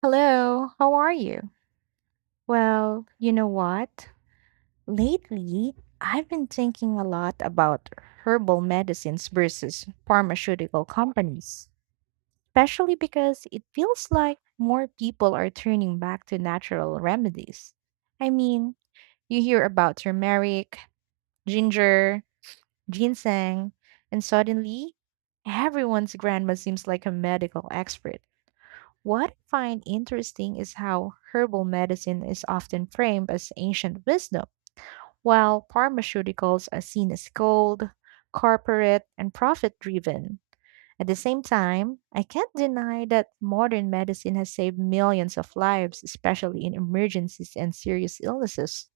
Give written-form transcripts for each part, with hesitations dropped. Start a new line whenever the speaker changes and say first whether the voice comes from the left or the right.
right: Hello, how are you? Well, you know what? Lately, I've been thinking a lot about herbal medicines versus pharmaceutical companies, especially because it feels like more people are turning back to natural remedies. I mean, you hear about turmeric, ginger, ginseng, and suddenly everyone's grandma seems like a medical expert. What I find interesting is how herbal medicine is often framed as ancient wisdom, while pharmaceuticals are seen as cold, corporate, and profit driven. At the same time, I can't deny that modern medicine has saved millions of lives, especially in emergencies and serious illnesses.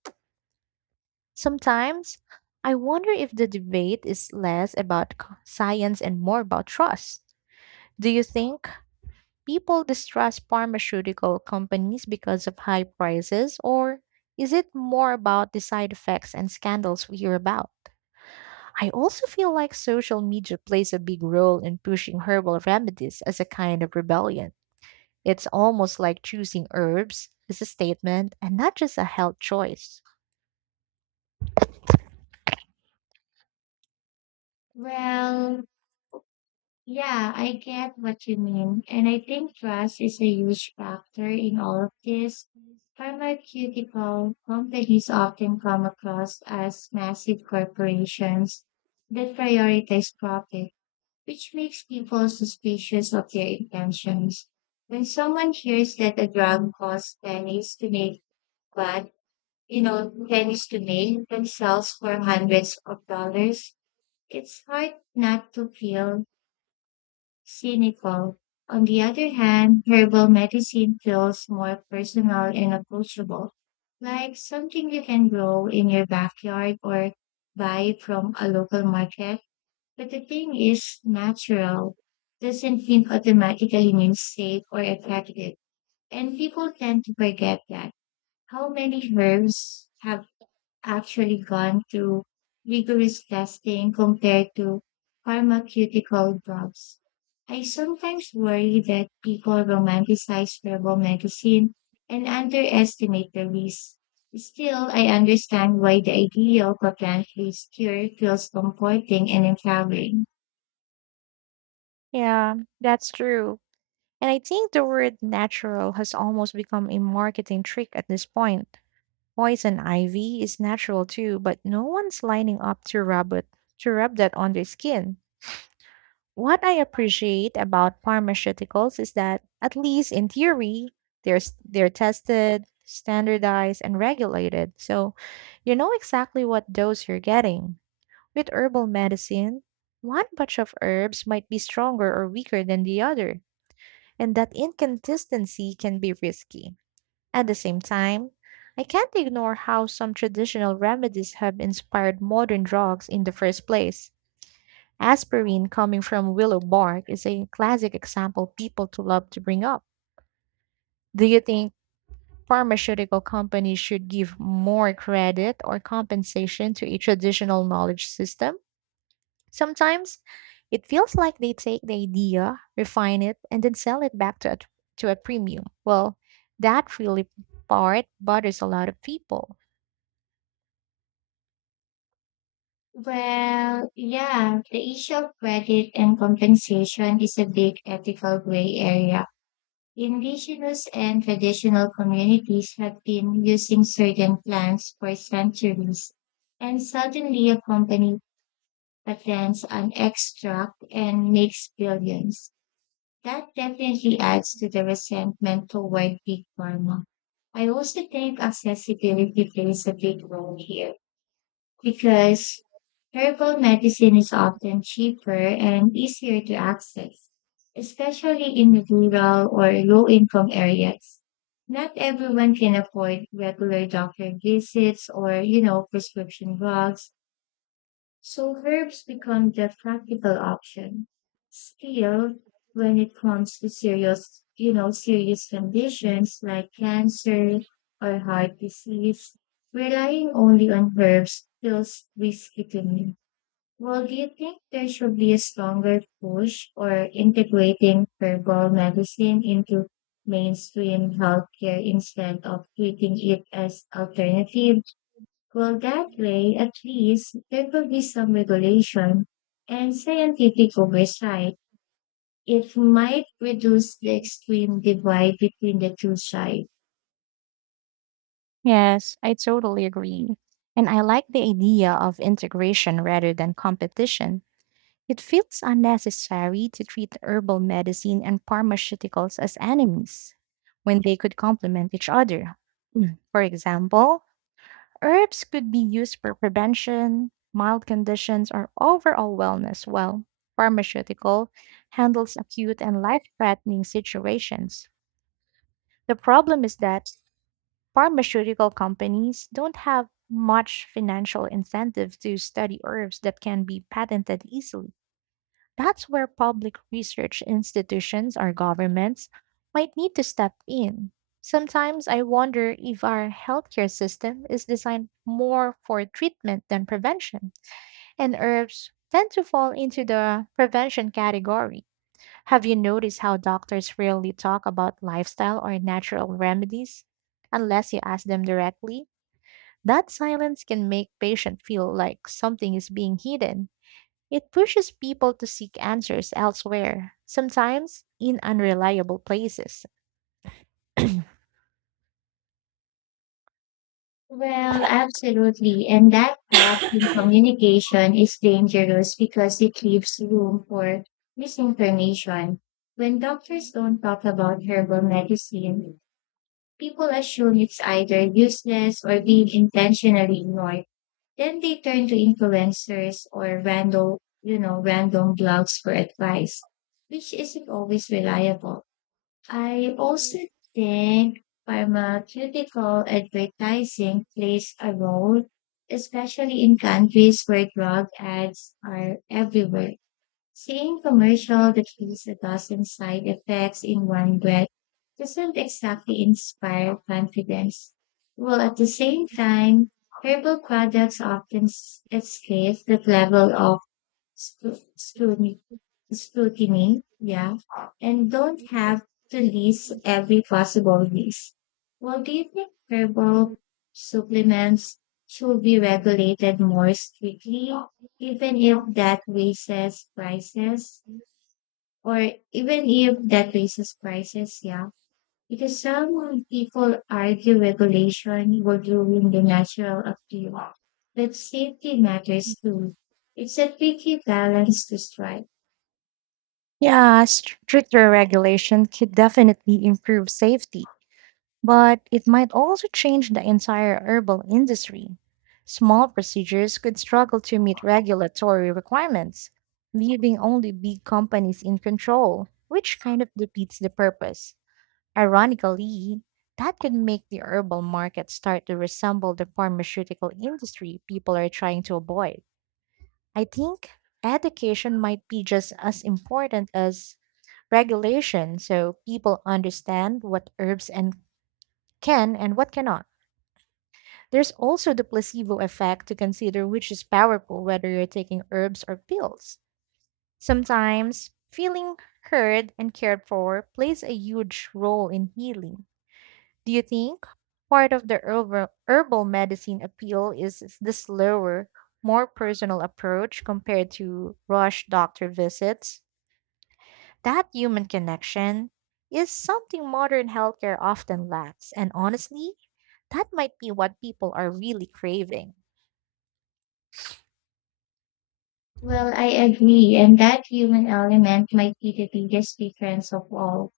right: Sometimes, I wonder if the debate is less about science and more about trust. Do you think people distrust pharmaceutical companies because of high prices, or is it more about the side effects and scandals we hear about? I also feel like social media plays a big role in pushing herbal remedies as a kind of rebellion. It's almost like choosing herbs is a statement and not just a health choice.
left: Well, yeah, I get what you mean. And I think trust is a huge factor in all of this. Pharmaceutical companies often come across as massive corporations that prioritize profit, which makes people suspicious of their intentions. When someone hears that a drug costs pennies to make, but, you know, pennies to make themselves for hundreds of dollars, it's hard not to feel cynical. On the other hand, herbal medicine feels more personal and approachable, like something you can grow in your backyard or buy from a local market. But the thing is, natural doesn't mean automatically means safe or effective, and people tend to forget that. How many herbs have actually gone through rigorous testing compared to pharmaceutical drugs? I sometimes worry that people romanticize herbal medicine and underestimate the risk. Still, I understand why the idea of a plant-based cure feels comforting and empowering.
right: Yeah, that's true. And I think the word natural has almost become a marketing trick at this point. Poison ivy is natural too, but no one's lining up to rub it to rub that on their skin. What I appreciate about pharmaceuticals is that, at least in theory, they're tested, standardized, and regulated. So you know exactly what dose you're getting. With herbal medicine, one bunch of herbs might be stronger or weaker than the other, and that inconsistency can be risky. At the same time, I can't ignore how some traditional remedies have inspired modern drugs in the first place. Aspirin coming from willow bark is a classic example people to love to bring up. Do you think pharmaceutical companies should give more credit or compensation to a traditional knowledge system? Sometimes it feels like they take the idea, refine it, and then sell it back to a premium. Well, that really part bothers a lot of people.
left: Well, yeah, the issue of credit and compensation is a big ethical gray area. Indigenous and traditional communities have been using certain plants for centuries, and suddenly a company patents an extract and makes billions. That definitely adds to the resentment toward big pharma. I also think accessibility plays a big role here because herbal medicine is often cheaper and easier to access, especially in rural or low income areas. Not everyone can afford regular doctor visits or, you know, prescription drugs, so herbs become the practical option. Still, when it comes to serious, you know, serious conditions like cancer or heart disease, relying only on herbs feels risky to me. Well, do you think there should be a stronger push or integrating herbal medicine into mainstream healthcare instead of treating it as alternative? Well, that way, at least, there will be some regulation and scientific oversight. It might reduce the extreme divide between the two sides.
right: Yes, I totally agree. And I like the idea of integration rather than competition. It feels unnecessary to treat herbal medicine and pharmaceuticals as enemies when they could complement each other. Mm. For example, herbs could be used for prevention, mild conditions, or overall wellness, while pharmaceutical handles acute and life-threatening situations. The problem is that pharmaceutical companies don't have much financial incentive to study herbs that can be patented easily. That's where public research institutions or governments might need to step in. Sometimes I wonder if our healthcare system is designed more for treatment than prevention, and herbs tend to fall into the prevention category. Have you noticed how doctors rarely talk about lifestyle or natural remedies unless you ask them directly? That silence can make patients feel like something is being hidden. It pushes people to seek answers elsewhere, sometimes in unreliable places.
left: Well, absolutely. And that gap in communication is dangerous because it leaves room for misinformation. When doctors don't talk about herbal medicine, people assume it's either useless or being intentionally ignored. Then they turn to influencers or random, you know, random blogs for advice, which isn't always reliable. I also think pharmaceutical advertising plays a role, especially in countries where drug ads are everywhere. Seeing commercial that shows a dozen side effects in one breath doesn't exactly inspire confidence. While at the same time, herbal products often escape that level of scru- scrutiny, scrutiny, yeah, and don't have to list every possible risk. Well, do you think herbal supplements should be regulated more strictly, even if that raises prices? Or even if that raises prices, yeah. Because some people argue regulation will ruin the natural appeal, but safety matters too. It's a tricky balance to strike.
right: Yeah, stricter regulation could definitely improve safety, but it might also change the entire herbal industry. Small procedures could struggle to meet regulatory requirements, leaving only big companies in control, which kind of defeats the purpose. Ironically, that could make the herbal market start to resemble the pharmaceutical industry people are trying to avoid. I think education might be just as important as regulation so people understand what herbs and can and what cannot. There's also the placebo effect to consider which is powerful whether you're taking herbs or pills. Sometimes feeling heard and cared for plays a huge role in healing. Do you think part of the herbal medicine appeal is the slower, more personal approach compared to rush doctor visits? That human connection is something modern healthcare often lacks, and honestly, that might be what people are really craving.
left: Well, I agree, and that human element might be the biggest difference of all.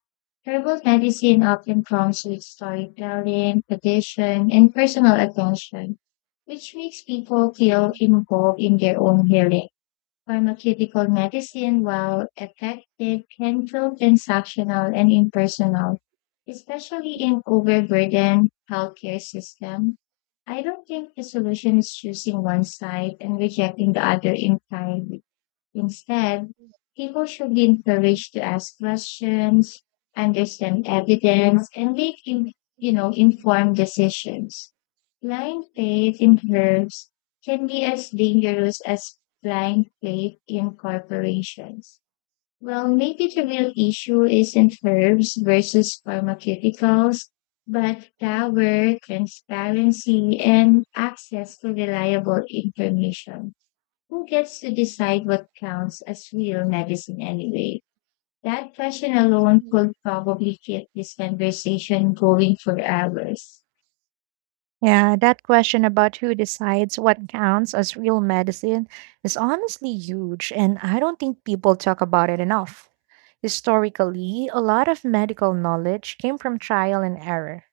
left: Herbal medicine often comes with storytelling, tradition, and personal attention, which makes people feel involved in their own healing. Pharmaceutical medicine, while effective, can feel transactional and impersonal, especially in overburdened healthcare system. I don't think the solution is choosing one side and rejecting the other entirely. Instead, people should be encouraged to ask questions, understand evidence, and you know, informed decisions. Blind faith in herbs can be as dangerous as blind faith in corporations. Well, maybe the real issue isn't herbs versus pharmaceuticals, but power, transparency, and access to reliable information. Who gets to decide what counts as real medicine anyway? That question alone could probably keep this conversation going for hours.
right: Yeah, that question about who decides what counts as real medicine is honestly huge, and I don't think people talk about it enough. Historically, a lot of medical knowledge came from trial and error,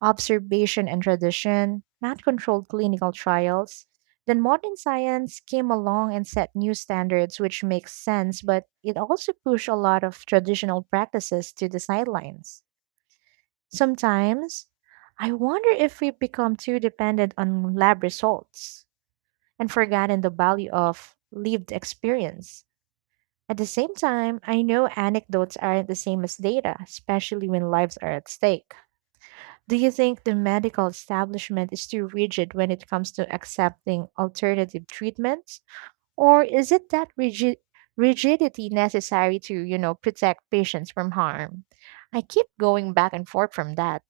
right: observation and tradition, not controlled clinical trials. Then modern science came along and set new standards, which makes sense, but it also pushed a lot of traditional practices to the sidelines. Sometimes, I wonder if we've become too dependent on lab results and forgotten the value of lived experience. At the same time, I know anecdotes aren't the same as data, especially when lives are at stake. Do you think the medical establishment is too rigid when it comes to accepting alternative treatments? Or is it that rigidity necessary to protect patients from harm? I keep going back and forth from that.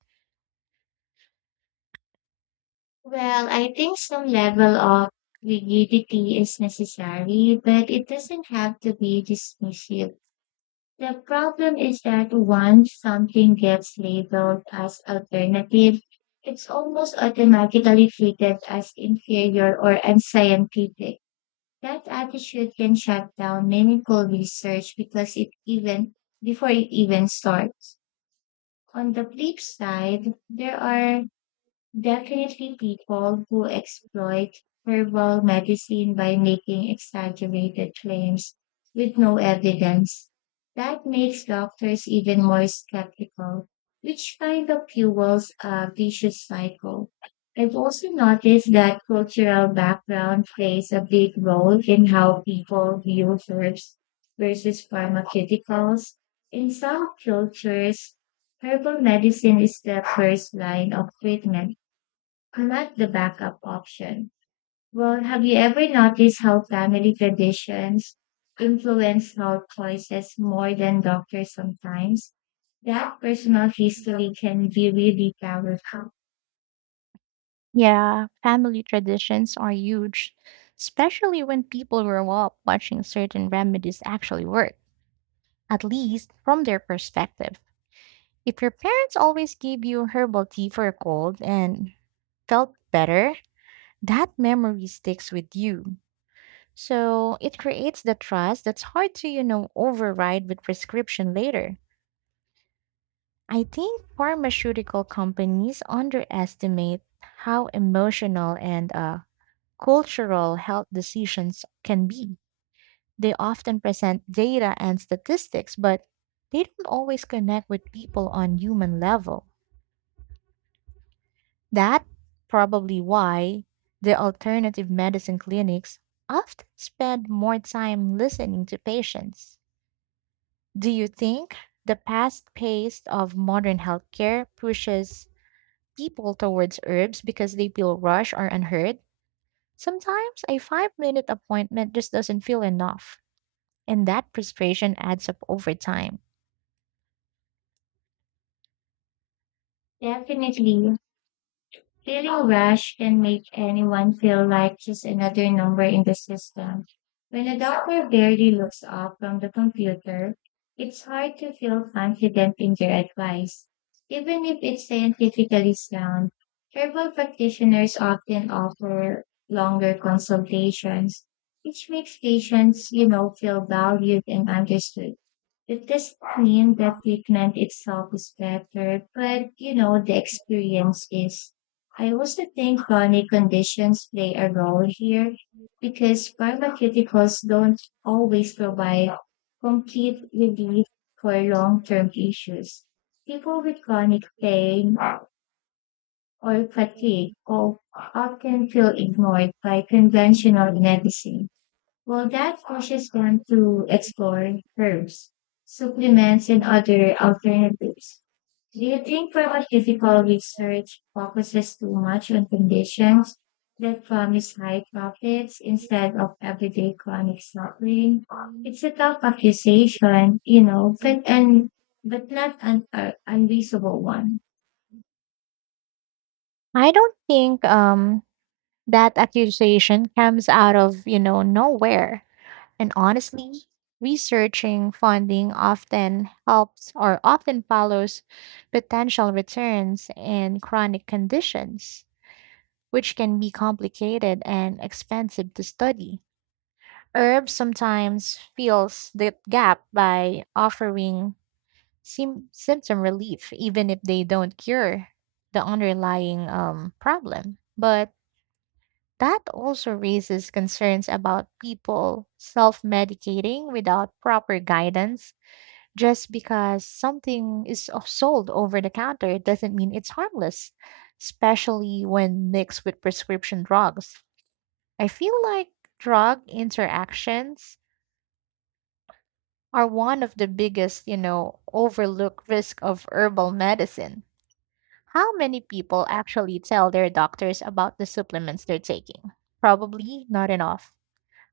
left: Well, I think some level of rigidity is necessary, but it doesn't have to be dismissive. The problem is that once something gets labeled as alternative, it's almost automatically treated as inferior or unscientific. That attitude can shut down meaningful research because it even before it even starts. On the flip side, there are definitely people who exploit herbal medicine by making exaggerated claims with no evidence. That makes doctors even more skeptical, which kind of fuels a vicious cycle. I've also noticed that cultural background plays a big role in how people view herbs versus pharmaceuticals. In some cultures, herbal medicine is the first line of treatment I like the backup option. Well, have you ever noticed how family traditions influence health choices more than doctors sometimes? That personal history can be really powerful.
right: Yeah, family traditions are huge, especially when people grow up watching certain remedies actually work, at least from their perspective. If your parents always gave you herbal tea for a cold and felt better, that memory sticks with you. So it creates the trust that's hard to override with prescription later. I think pharmaceutical companies underestimate how emotional and cultural health decisions can be. They often present data and statistics, but they don't always connect with people on human level. That probably why the alternative medicine clinics often spend more time listening to patients. Do you think the fast pace of modern healthcare pushes people towards herbs because they feel rushed or unheard? Sometimes a 5-minute appointment just doesn't feel enough. And that frustration adds up over time.
left: Definitely. Feeling rushed can make anyone feel like just another number in the system. When a doctor barely looks up from the computer, it's hard to feel confident in their advice. Even if it's scientifically sound, herbal practitioners often offer longer consultations, which makes patients, you know, feel valued and understood. It doesn't mean the treatment itself is better, but you know, the experience is. I also think chronic conditions play a role here because pharmaceuticals don't always provide complete relief for long term issues. People with chronic pain or often feel ignored by conventional medicine. Well, that pushes them to explore herbs, supplements, and other alternatives. Do you think pharmaceutical research focuses too much on conditions that promise high profits instead of everyday chronic suffering? It's a tough accusation, you know, but not an unreasonable one.
right: I don't think that accusation comes out of nowhere. And honestly, researching funding often helps or often follows potential returns in chronic conditions, which can be complicated and expensive to study. Herbs sometimes fills the gap by offering symptom relief, even if they don't cure the underlying problem. But that also raises concerns about people self medicating without proper guidance. Just because something is sold over the counter it doesn't mean it's harmless, especially when mixed with prescription drugs. I feel like drug interactions are one of the biggest, overlooked risk of herbal medicine. How many people actually tell their doctors about the supplements they're taking? Probably not enough.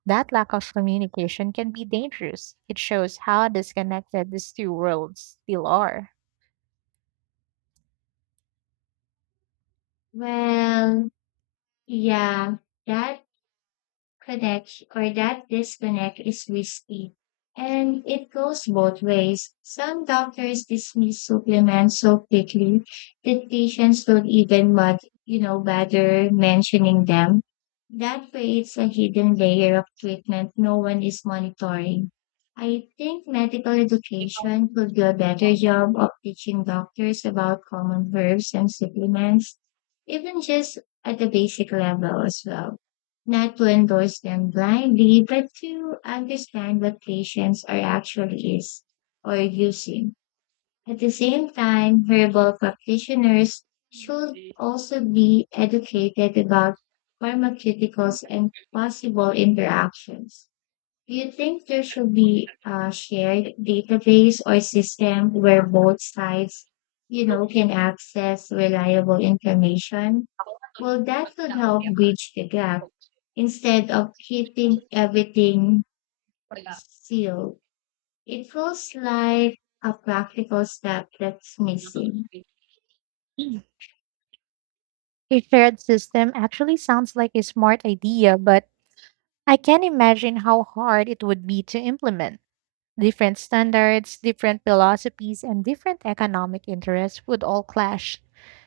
right: That lack of communication can be dangerous. It shows how disconnected these two worlds still are.
left: Well, yeah, that connect or that disconnect is risky. And it goes both ways. Some doctors dismiss supplements so quickly that patients don't even but you know, bother mentioning them. That creates a hidden layer of treatment no one is monitoring. I think medical education could do a better job of teaching doctors about common herbs and supplements, even just at the basic level as well, not to endorse them blindly, but to understand what patients are actually is or using. At the same time, herbal practitioners should also be educated about pharmaceuticals and possible interactions. Do you think there should be a shared database or system where both sides, you know, can access reliable information? Well, that could help bridge the gap instead of keeping everything sealed. It feels like a practical step that's missing.
right: A shared system actually sounds like a smart idea, but I can't imagine how hard it would be to implement. Different standards, different philosophies, and different economic interests would all clash.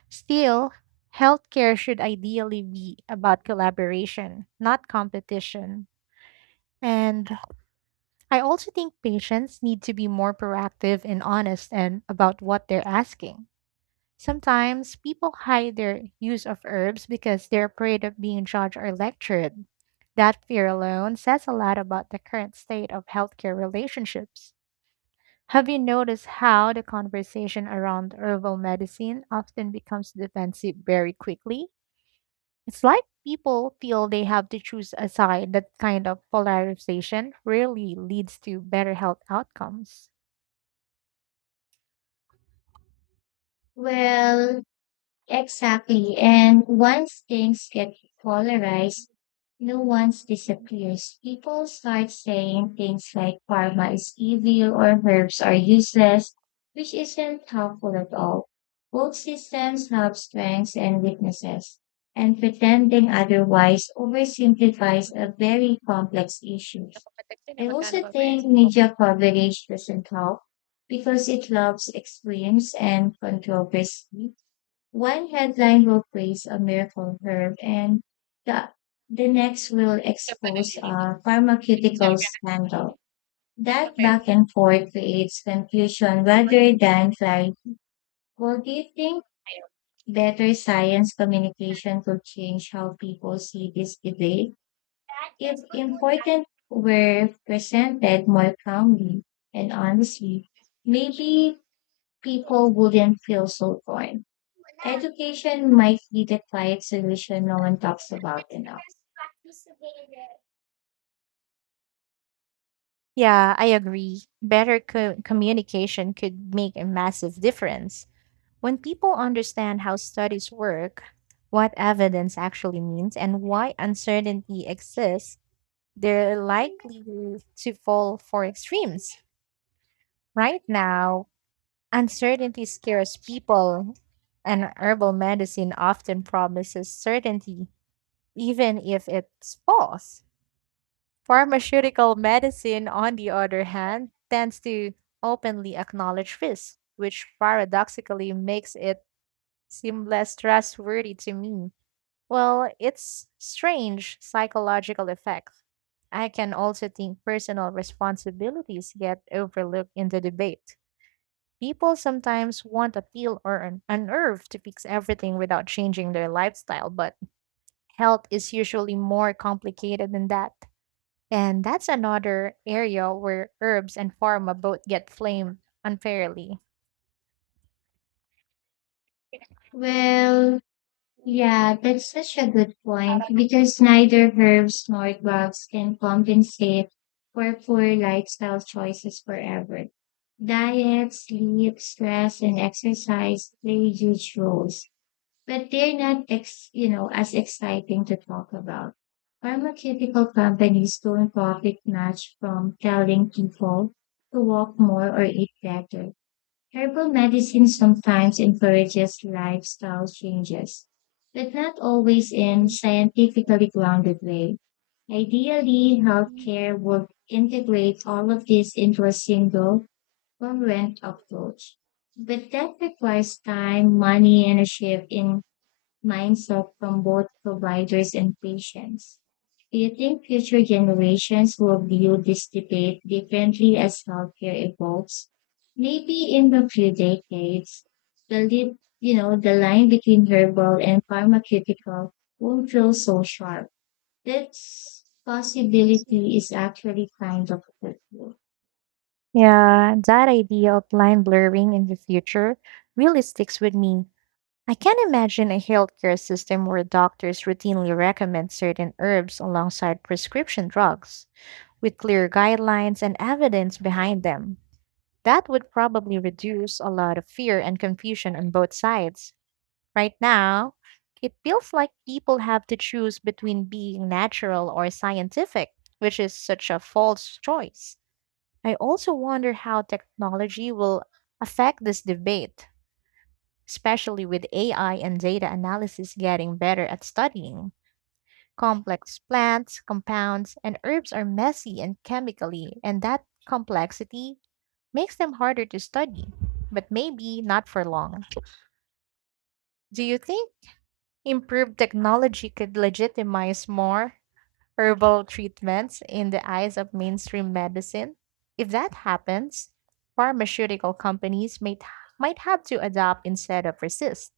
right: Still, healthcare should ideally be about collaboration, not competition. And I also think patients need to be more proactive and honest and about what they're asking. Sometimes people hide their use of herbs because they're afraid of being judged or lectured. That fear alone says a lot about the current state of healthcare relationships. Have you noticed how the conversation around herbal medicine often becomes defensive very quickly? It's like people feel they have to choose a side. That kind of polarization rarely leads to better health outcomes.
left: Well, exactly. And once things get polarized, nuance disappears. People start saying things like karma is evil or herbs are useless, which isn't helpful at all. Both systems have strengths and weaknesses, and pretending otherwise oversimplifies a very complex issue. I also think media coverage doesn't help because it loves extremes and controversy, one headline will praise a miracle herb, and the, the next will expose a pharmaceutical scandal. That back and forth creates confusion rather than clarity. Well, do you think better science communication could change how people see this debate? If important were presented more calmly and honestly, maybe people wouldn't feel so torn. Education might be the quiet solution no one talks about enough.
right: Yeah, I agree. Better communication could make a massive difference. When people understand how studies work, what evidence actually means, and why uncertainty exists, they're likely to fall for extremes. Right now, uncertainty scares people, and herbal medicine often promises certainty, even if it's false. Pharmaceutical medicine, on the other hand, tends to openly acknowledge risk, which paradoxically makes it seem less trustworthy to me. Well, it's strange psychological effect. I can also think personal responsibilities get overlooked in the debate. People sometimes want a pill or an herb to fix everything without changing their lifestyle, but health is usually more complicated than that. And that's another area where herbs and pharma both get blamed unfairly.
left: Well, yeah, that's such a good point because neither herbs nor drugs can compensate for poor lifestyle choices forever. Diet, sleep, stress, and exercise play huge roles, but they're not you know, as exciting to talk about. Pharmaceutical companies don't profit much from telling people to walk more or eat better. Herbal medicine sometimes encourages lifestyle changes, but not always in scientifically grounded way. Ideally, healthcare would integrate all of this into a single, congruent approach. But that requires time, money, and a shift in mindset from both providers and patients. Do you think future generations will view this debate differently as healthcare evolves? Maybe in a few decades, you know the line between herbal and pharmaceutical won't feel so sharp. This possibility is actually kind of hurtful.
right: Yeah, that idea of line blurring in the future really sticks with me. I can't imagine a healthcare system where doctors routinely recommend certain herbs alongside prescription drugs, with clear guidelines and evidence behind them. That would probably reduce a lot of fear and confusion on both sides. Right now, it feels like people have to choose between being natural or scientific, which is such a false choice. I also wonder how technology will affect this debate, especially with AI and data analysis getting better at studying. Complex plants, compounds, and herbs are messy and chemically, and that complexity makes them harder to study, but maybe not for long. Do you think improved technology could legitimize more herbal treatments in the eyes of mainstream medicine? If that happens, pharmaceutical companies might have to adopt instead of resist.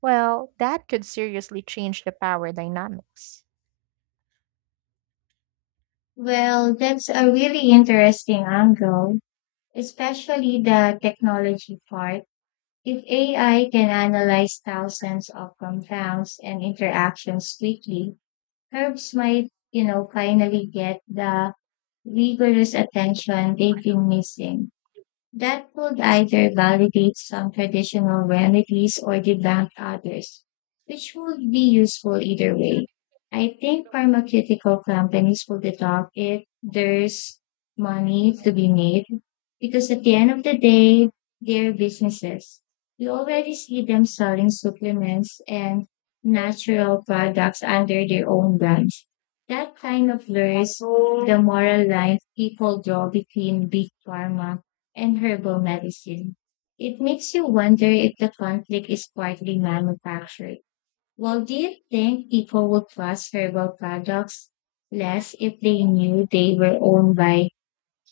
right: Well, that could seriously change the power dynamics.
left: Well, that's a really interesting angle, especially the technology part. If AI can analyze thousands of compounds and interactions quickly, herbs might, you know, finally get the rigorous attention they've been missing. That would either validate some traditional remedies or debunk others, which would be useful either way. I think pharmaceutical companies will be top if there's money to be made, because at the end of the day, they're businesses. We already see them selling supplements and natural products under their own brands. That kind of blurs the moral line people draw between big pharma and herbal medicine. It makes you wonder if the conflict is partly manufactured. Well, do you think people would trust herbal products less if they knew they were owned by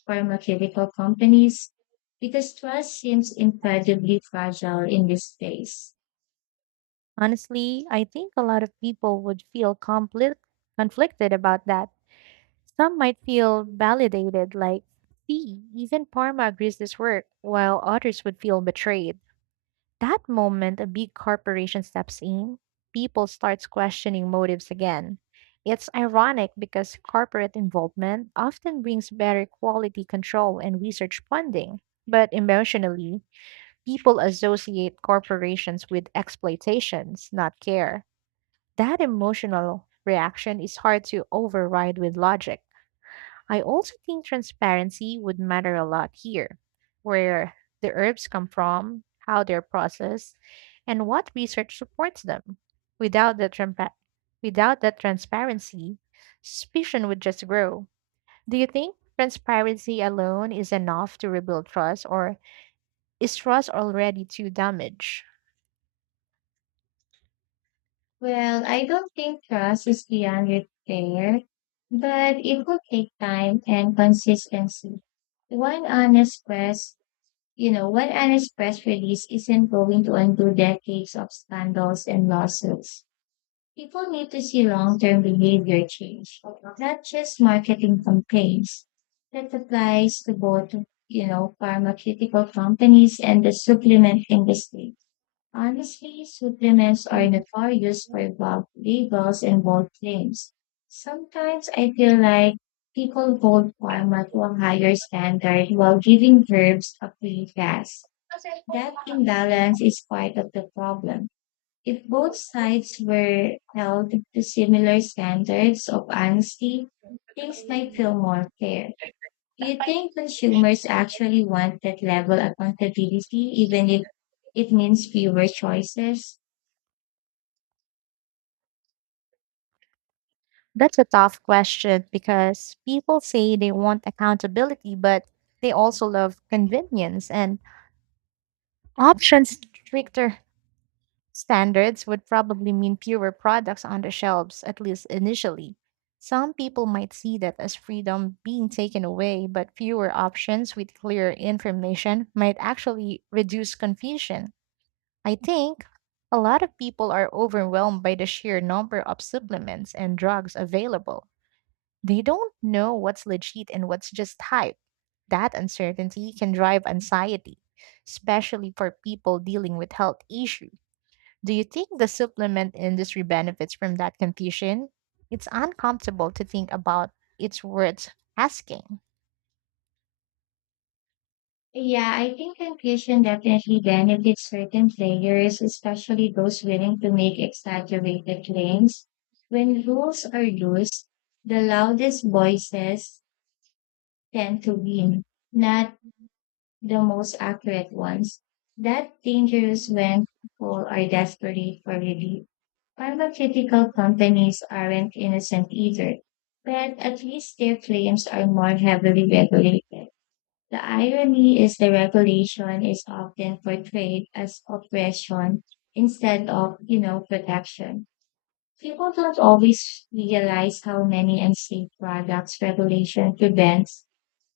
left: pharmaceutical companies? Because trust seems incredibly fragile in this space.
right: Honestly, I think a lot of people would feel conflicted about that. Some might feel validated, like, see, even Parma agrees this work, while others would feel betrayed. That moment a big corporation steps in, people starts questioning motives again. It's ironic because corporate involvement often brings better quality control and research funding. But emotionally, people associate corporations with exploitations, not care. That emotional reaction is hard to override with logic. I also think transparency would matter a lot here, where the herbs come from, how they're processed, and what research supports them. Without that, trampa- without that transparency, suspicion would just grow. Do you think transparency alone is enough to rebuild trust, or is trust already too damaged?
left: Well, I don't think trust is beyond repair, but it will take time and consistency. One honest quest You know, one honest press release isn't going to undo decades of scandals and lawsuits. People need to see long term behavior change, not just marketing campaigns. That applies to both, you know, pharmaceutical companies and the supplement industry. Honestly, supplements are notorious for vague labels and bold claims. Sometimes I feel like people hold pharma to a higher standard while giving herbs a free pass. That imbalance is part of the problem. If both sides were held to similar standards of honesty, things might feel more fair. Do you think consumers actually want that level of accountability, even if it means fewer choices?
right: That's a tough question because people say they want accountability, but they also love convenience and options. Stricter standards would probably mean fewer products on the shelves, at least initially. Some people might see that as freedom being taken away, but fewer options with clear information might actually reduce confusion. I think a lot of people are overwhelmed by the sheer number of supplements and drugs available. They don't know what's legit and what's just hype. That uncertainty can drive anxiety, especially for people dealing with health issues. Do you think the supplement industry benefits from that confusion? It's uncomfortable to think about. It's worth asking.
left: Yeah, I think confusion definitely benefits certain players, especially those willing to make exaggerated claims. When rules are loose, the loudest voices tend to win, not the most accurate ones. That dangerous when people are desperate for relief. Pharmaceutical companies aren't innocent either, but at least their claims are more heavily regulated. The irony is the regulation is often portrayed as oppression instead of, you know, protection. People don't always realize how many unsafe products regulation prevents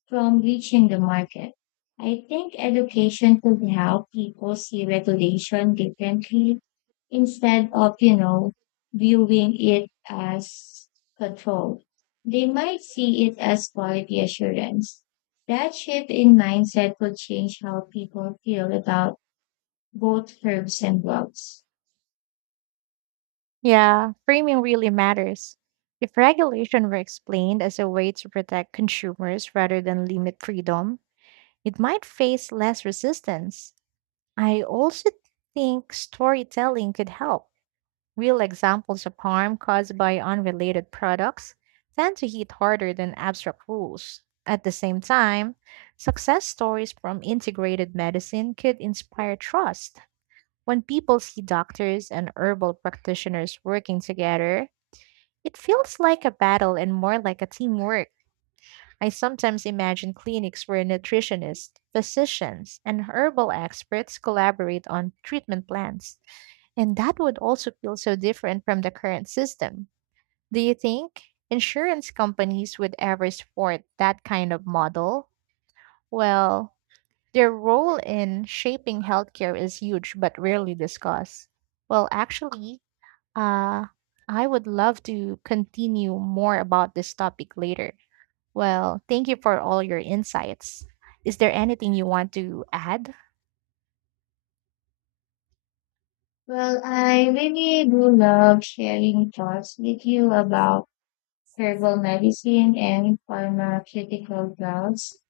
left: from reaching the market. I think education could help people see regulation differently instead of, you know, viewing it as control. They might see it as quality assurance. That shift in mindset could change how people feel about both herbs and drugs.
right: Yeah, framing really matters. If regulation were explained as a way to protect consumers rather than limit freedom, it might face less resistance. I also think storytelling could help. Real examples of harm caused by unrelated products tend to hit harder than abstract rules. At the same time, success stories from integrated medicine could inspire trust. When people see doctors and herbal practitioners working together, it feels like a battle and more like a teamwork. I sometimes imagine clinics where nutritionists, physicians, and herbal experts collaborate on treatment plans, and that would also feel so different from the current system. Do you think insurance companies would ever support that kind of model? Well, their role in shaping healthcare is huge but rarely discussed. Well, actually, uh, I would love to continue more about this topic later. Well, thank you for all your insights. Is there anything you want to add?
left: Well, I really do love sharing thoughts with you about herbal medicine, and pharmaceutical drugs.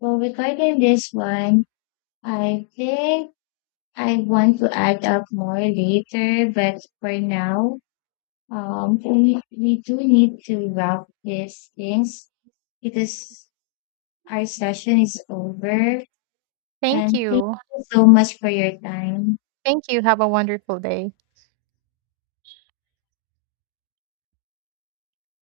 left: Well, regarding this one, I think I want to add up more later, but for now, we do need to wrap these things because our session is over.
right: Thank
left: And thank
right: you.
left: you so much for your time.
right: Thank you. Have a wonderful day.